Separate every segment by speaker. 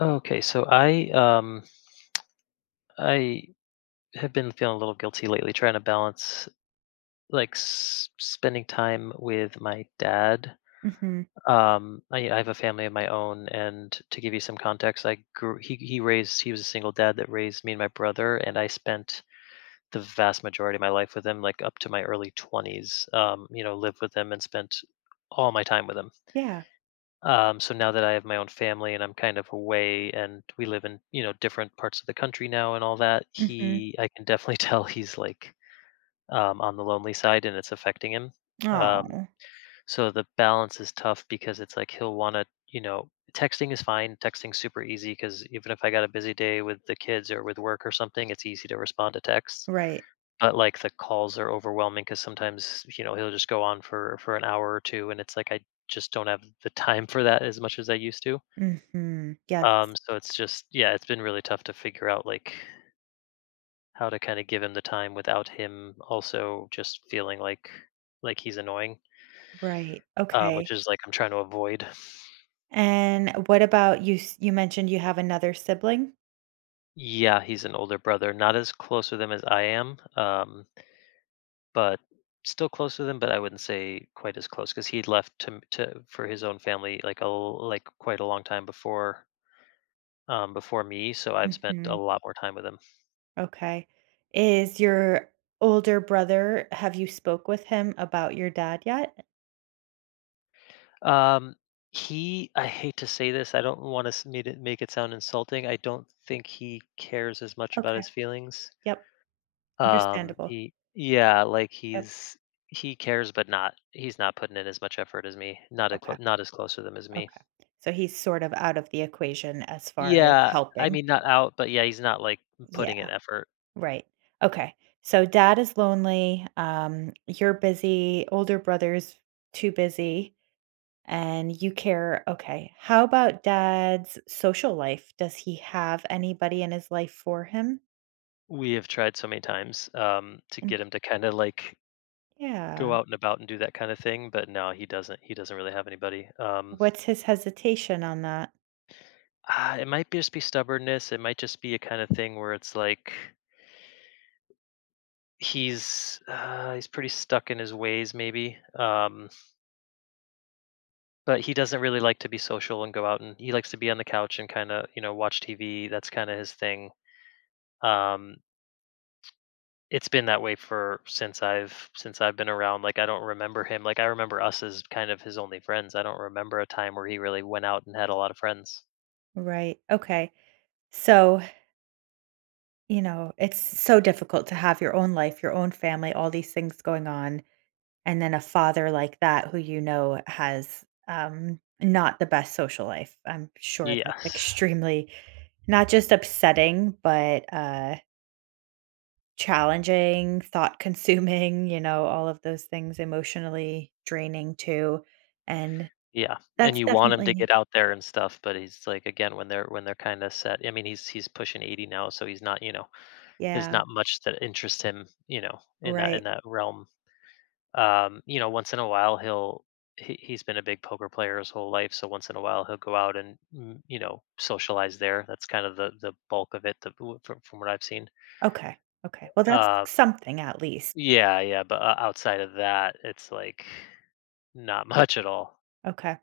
Speaker 1: Okay, so I have been feeling a little guilty lately trying to balance like spending time with my dad.
Speaker 2: Mhm.
Speaker 1: I have a family of my own, and to give you some context, I grew he raised he was a single dad that raised me and my brother, and I spent the vast majority of my life with him, like up to my early 20s. You know, lived with him and spent all my time with him.
Speaker 2: Yeah.
Speaker 1: So now that I have my own family and I'm kind of away and we live in, you know, different parts of the country now and all that,
Speaker 2: Mhm.
Speaker 1: he I can definitely tell he's like on the lonely side and it's affecting him. Um
Speaker 2: Oh,
Speaker 1: so the balance is tough because it's like he'll want to, you know, texting is fine. Texting's super easy cuz even if I got a busy day with the kids or with work or something, it's easy to respond to texts.
Speaker 2: right.
Speaker 1: But like the calls are overwhelming cuz sometimes, you know, he'll just go on for an hour or two and it's like I just don't have the time for that as much as I used to.
Speaker 2: Mhm. Yes,
Speaker 1: So it's just yeah, it's been really tough to figure out like how to kind of give him the time without him also just feeling like he's annoying,
Speaker 2: right.
Speaker 1: which
Speaker 2: Okay.
Speaker 1: is like I'm trying to avoid.
Speaker 2: And what about you s you mentioned you have another sibling?
Speaker 1: Yeah, he's an older brother, not as close with him as I am, but still close with him. But I wouldn't say quite as close because he left to for his own family like like quite a long time before, before me. So I've spent a
Speaker 2: Mhm.
Speaker 1: lot more time with him.
Speaker 2: Okay. Is your older brother, have you spoke with him about your dad yet?
Speaker 1: Um, he I hate to say this, I don't want to make it sound insulting. I don't think he cares as much about
Speaker 2: Okay.
Speaker 1: his feelings.
Speaker 2: Yep. Understandable.
Speaker 1: He Yeah, like
Speaker 2: Yep.
Speaker 1: he cares, but not he's not putting in as much effort as me.
Speaker 2: Okay.
Speaker 1: Not as close with him as me.
Speaker 2: Okay. So he's sort of out of the equation as far as
Speaker 1: Yeah, I
Speaker 2: helping.
Speaker 1: mean not out, but yeah, he's not like putting
Speaker 2: Yeah.
Speaker 1: in effort.
Speaker 2: Right. Okay. So dad is lonely. You're busy. Older brother's too busy, and you care. Okay. How about dad's social life? Does he have anybody in his life for him?
Speaker 1: We have tried so many times, to
Speaker 2: And
Speaker 1: get him to kind of like go
Speaker 2: yeah,
Speaker 1: out and about and do that kind of thing, but no, he doesn't. He doesn't really have anybody.
Speaker 2: what's his hesitation on that?
Speaker 1: Ah, it might be just be stubbornness. It might just be a kind of thing where it's like he's pretty stuck in his ways, maybe. But he doesn't really like to be social and go out, and he likes to be on the couch and kind of, you know, watch TV. That's kind of his thing. Um, it's been that way for since I've been around. Like I don't remember him. Like I remember us as kind of his only friends. I don't remember a time where he really went out and had a lot of friends.
Speaker 2: Right. Okay. So, you know, it's so difficult to have your own life, your own family, all these things going on. And then a father like that who, you know, has, not the best social life. I'm sure that's
Speaker 1: Yes.
Speaker 2: extremely not just upsetting, but, challenging, thought consuming, you know, all of those things, emotionally draining too, and
Speaker 1: Yeah, and
Speaker 2: that's
Speaker 1: you want him to get
Speaker 2: definitely.
Speaker 1: out there and stuff, but he's like again when they're kind of set. I mean, he's pushing 80 now, so he's not, you know, there's
Speaker 2: Yeah,
Speaker 1: not much that interests him, you know, in
Speaker 2: right.
Speaker 1: that realm. You know, once in a while he's been a big poker player his whole life, so once in a while he'll go out and you know, socialize there. That's kind of the bulk of it from what I've seen.
Speaker 2: Okay, okay. Well, that's
Speaker 1: Um,
Speaker 2: something at least.
Speaker 1: yeah, yeah, but outside of that, it's like not much at all.
Speaker 2: Okay.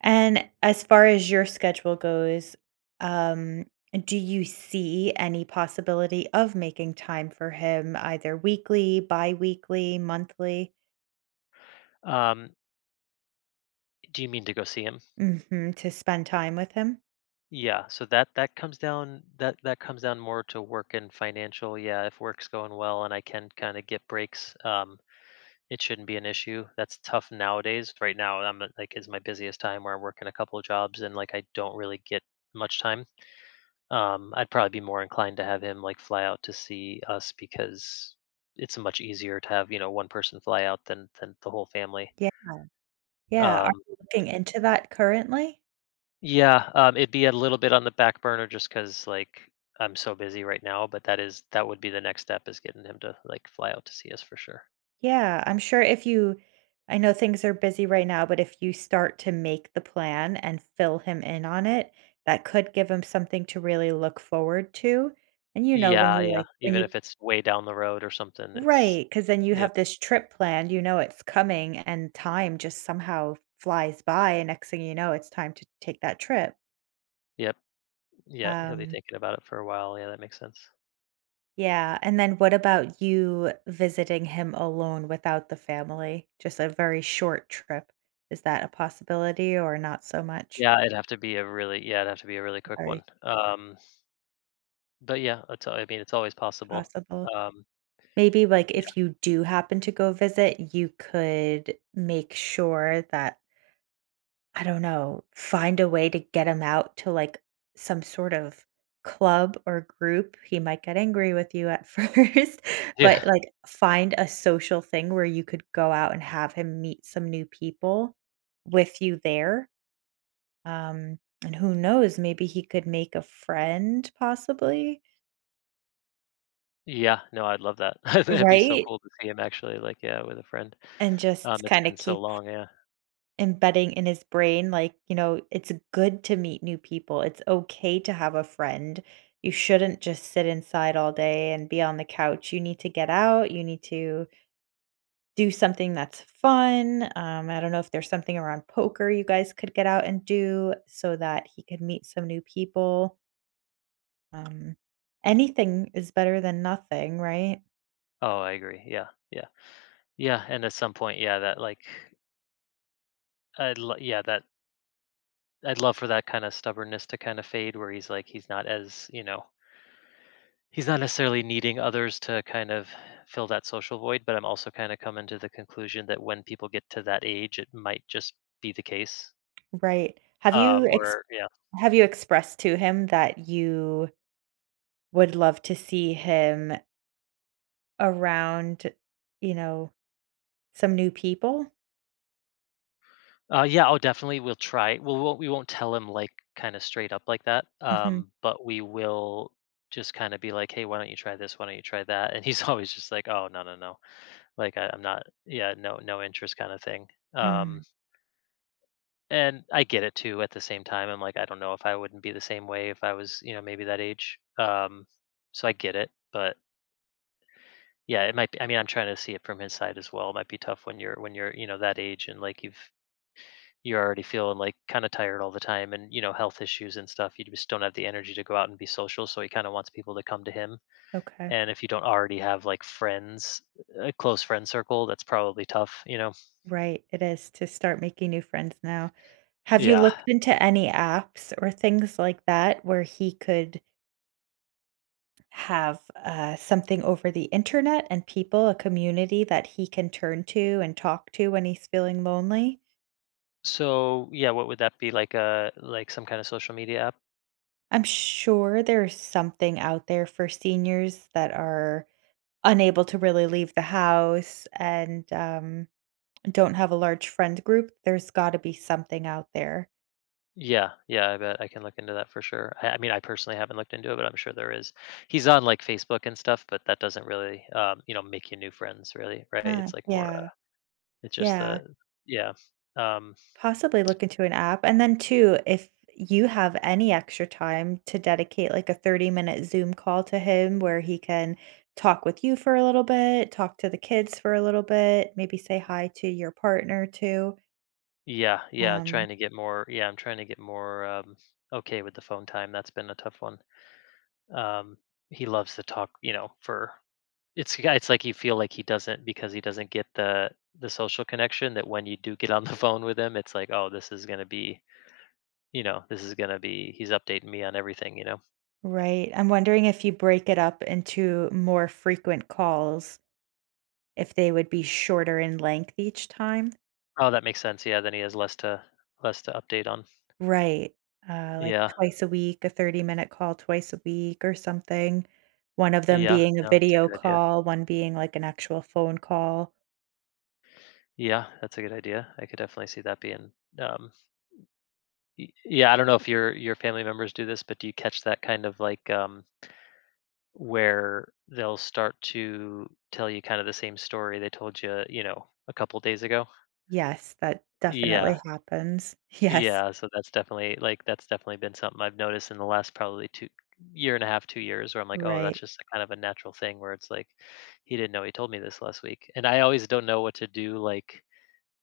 Speaker 2: And as far as your schedule goes, um, do you see any possibility of making time for him either weekly, bi-weekly, monthly,
Speaker 1: Um, do you mean to go see him?
Speaker 2: mhm, to spend time with him?
Speaker 1: Yeah, so that that comes down more to work and financial. Yeah, if work's going well and I can kind of get breaks, it shouldn't be an issue. That's tough nowadays. Right now, I'm at, like is my busiest time where I'm working a couple of jobs and like I don't really get much time. I'd probably be more inclined to have him like fly out to see us because it's much easier to have, you know, one person fly out than the whole family.
Speaker 2: Yeah. Yeah, are
Speaker 1: Um,
Speaker 2: you looking into that currently?
Speaker 1: Yeah, it'd be a little bit on the back burner just because, like, I'm so busy right now, but that would be the next step, is getting him to, like, fly out to see us for sure.
Speaker 2: Yeah, I'm sure if you, I know things are busy right now, but if you start to make the plan and fill him in on it, that could give him something to really look forward to. And you know, when
Speaker 1: Yeah,
Speaker 2: you
Speaker 1: yeah,
Speaker 2: like when
Speaker 1: even
Speaker 2: you.
Speaker 1: if it's way down the road or something, it's
Speaker 2: Right, because then you
Speaker 1: Yep,
Speaker 2: have this trip planned, you know it's coming, and time just somehow flies by, and next thing you know, it's time to take that trip.
Speaker 1: yep, yeah, he'll be
Speaker 2: Um,
Speaker 1: thinking about it for a while, yeah, that makes sense.
Speaker 2: yeah, and then what about you visiting him alone without the family? Just a very short trip. Is that a possibility or not so much?
Speaker 1: Yeah, it'd have to be a really yeah, it'd have to be a really quick one,
Speaker 2: Very
Speaker 1: but yeah, it's I mean, it's always possible,
Speaker 2: possible.
Speaker 1: um,
Speaker 2: Maybe, like,
Speaker 1: yeah,
Speaker 2: if you do happen to go visit, you could make sure that, I don't know, find a way to get him out to, like, some sort of club or group. He might get angry with you at first,
Speaker 1: yeah,
Speaker 2: but, like, find a social thing where you could go out and have him meet some new people with you there. Um, and who knows, maybe he could make a friend possibly,
Speaker 1: yeah, no, I'd love that. It would be so
Speaker 2: right?
Speaker 1: cool to see him actually, like, yeah, with a friend.
Speaker 2: And just
Speaker 1: It's
Speaker 2: kinda
Speaker 1: been so
Speaker 2: keep
Speaker 1: long, yeah.
Speaker 2: embedding in his brain, like, you know, it's good to meet new people. It's okay to have a friend. You shouldn't just sit inside all day and be on the couch. You need to get out. You need to do something that's fun. I don't know if there's something around poker you guys could get out and do so that he could meet some new people. Um, Anything is better than nothing, right?
Speaker 1: Oh, I agree. Yeah, yeah, yeah. And at some point, yeah, yeah, that I'd love for that kind of stubbornness to kind of fade, where he's not as you know, he's not necessarily needing others to kind of fill that social void. But I'm also kind of coming to the conclusion that when people get to that age, it might just be the case.
Speaker 2: Right.
Speaker 1: Where yeah,
Speaker 2: Have you expressed to him that you would love to see him around, you know, some new people?
Speaker 1: yeah, oh, definitely, we'll try. We won't tell him like kind of straight up like that.
Speaker 2: Mhm,
Speaker 1: But we will just kind of be like, hey, why don't you try this? Why don't you try that? And he's always just like, oh, no, no, no. Like, I'm not yeah, no interest kinda thing. Um,
Speaker 2: mm,
Speaker 1: and I get it too at the same time, I'm like, I don't know if I wouldn't be the same way if I was, you know, maybe that age. So I get it, but yeah, it might be I mean, I'm trying to see it from his side as well. It might be tough when you're, you know, that age and, like, you're already feeling, like, kinda tired all the time and, you know, health issues and stuff. You just don't have the energy to go out and be social, so he kinda wants people to come to him,
Speaker 2: okay.
Speaker 1: and if you don't already have, like, friends, a close friend circle, that's probably tough, you know?
Speaker 2: Right, it is to start making new friends now. Have you
Speaker 1: Yeah.
Speaker 2: looked into any apps or things like that where he could have, something over the internet and people, a community that he can turn to and talk to when he's feeling lonely?
Speaker 1: So, yeah, what would that be like a like some kind of social media app?
Speaker 2: I'm sure there's something out there for seniors that are unable to really leave the house and, don't have a large friend group. There's gotta be something out there.
Speaker 1: Yeah, yeah, I bet I can look into that for sure. I mean, I personally haven't looked into it, but I'm sure there is. He's on like Facebook and stuff, but that doesn't really, you know, make you new friends, really, right?
Speaker 2: Ah,
Speaker 1: It's like more,
Speaker 2: yeah,
Speaker 1: it's just
Speaker 2: yeah.
Speaker 1: yeah, um,
Speaker 2: Possibly look into an app, and then too, if you have any extra time to dedicate, like, a 30-minute Zoom call to him where he can talk with you for a little bit, talk to the kids for a little bit, maybe say hi to your partner too.
Speaker 1: yeah, yeah. Trying
Speaker 2: Um,
Speaker 1: to get more, yeah, I'm trying to get more okay with the phone time. That's been a tough one. Um, he loves to talk, you know, for It's yeah, it's like you feel like he doesn't because he doesn't get the social connection that when you do get on the phone with him, it's like, "Oh, this is gonna be, you know, this is gonna be he's updating me on everything," you know?
Speaker 2: right, I'm wondering if you break it up into more frequent calls, if they would be shorter in length each time?
Speaker 1: Oh, that makes sense, yeah, then he has less to update on.
Speaker 2: Right. Like
Speaker 1: Yeah,
Speaker 2: twice a week, a 30-minute call twice a week or something. One of them
Speaker 1: yeah,
Speaker 2: being a
Speaker 1: no, that's a
Speaker 2: video
Speaker 1: good idea.
Speaker 2: call, one being like an actual phone call.
Speaker 1: Yeah, that's a good idea. I could definitely see that being, um Y yeah, I don't know if your family members do this, but do you catch that kind of, like, where they'll start to tell you kinda the same story they told you, you know, a couple days ago?
Speaker 2: Yes, that definitely
Speaker 1: Yeah,
Speaker 2: happens. Yes,
Speaker 1: yeah, so that's definitely like, that's definitely been something I've noticed in the last probably 2 year and a half, 2 years where I'm like, "Oh, that's
Speaker 2: right.
Speaker 1: just a kind of a natural thing where it's like, he didn't know he told me this last week." And I always don't know what to do, like,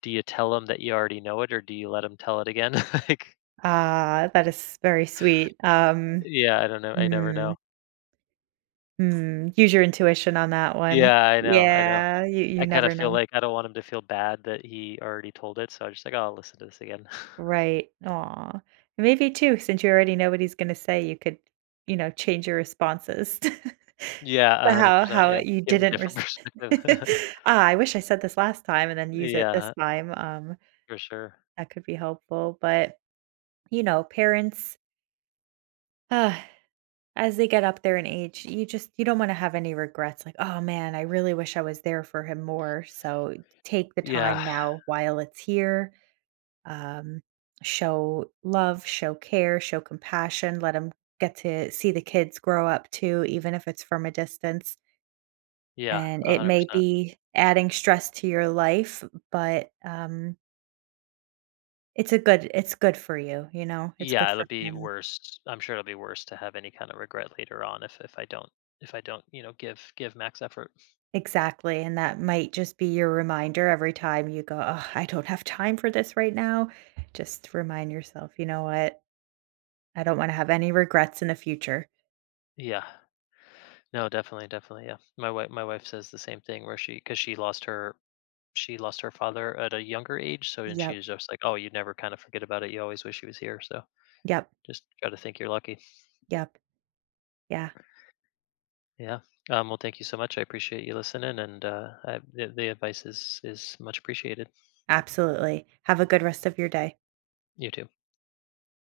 Speaker 1: do you tell him that you already know it or do you let him tell it again? Like
Speaker 2: Ah, that is very sweet.
Speaker 1: yeah, I don't know, I never
Speaker 2: Mm,
Speaker 1: know.
Speaker 2: mm, use your intuition on that one.
Speaker 1: Yeah, I know, I know.
Speaker 2: Yeah, you
Speaker 1: I kinda
Speaker 2: never
Speaker 1: feel
Speaker 2: know.
Speaker 1: like I don't want him to feel bad that he already told it, so I'm just like, "Oh, I'll listen to this again."
Speaker 2: Right. Aw. Maybe too, since you already know what he's gonna say, you could, you know, change your responses
Speaker 1: Yeah,
Speaker 2: to how
Speaker 1: 100%, yeah.
Speaker 2: you
Speaker 1: Give him a
Speaker 2: didn't
Speaker 1: different
Speaker 2: res.
Speaker 1: perspective.
Speaker 2: "Ah, I wish I said this last time," and then use it this
Speaker 1: Yeah,
Speaker 2: time,
Speaker 1: for sure.
Speaker 2: that could be helpful, but, you know, parents, uh, as they get up there in age, you just you don't wanna have any regrets, like, "Oh, man, I really wish I was there for him more," so take the time
Speaker 1: Yeah.
Speaker 2: now while it's here. um, Show love, show care, show compassion, let them get to see the kids grow up too, even if it's from a distance.
Speaker 1: Yeah,
Speaker 2: And it may
Speaker 1: 100%.
Speaker 2: be adding stress to your life, but it's a good, it's good for you, you know, it's good
Speaker 1: Yeah, it'll
Speaker 2: for
Speaker 1: be
Speaker 2: him.
Speaker 1: worse. I'm sure it'll be worse to have any kind of regret later on if I don't you know, give max effort.
Speaker 2: Exactly. And that might just be your reminder every time you go, oh, I don't have time for this right now. Just remind yourself, you know what? I don't want to have any regrets in the future.
Speaker 1: Yeah. No, definitely, definitely. Yeah. My wife says the same thing where she cuz she lost her father at a younger age, so then
Speaker 2: Yep.
Speaker 1: she's just like, "Oh, you never kind of forget about it. You always wish he was here." So,
Speaker 2: Yep.
Speaker 1: just try to think you're lucky.
Speaker 2: Yep. Yeah.
Speaker 1: Yeah. Well, thank you so much. I appreciate you listening and the advice is much appreciated.
Speaker 2: Absolutely. Have a good rest of your day.
Speaker 1: You too.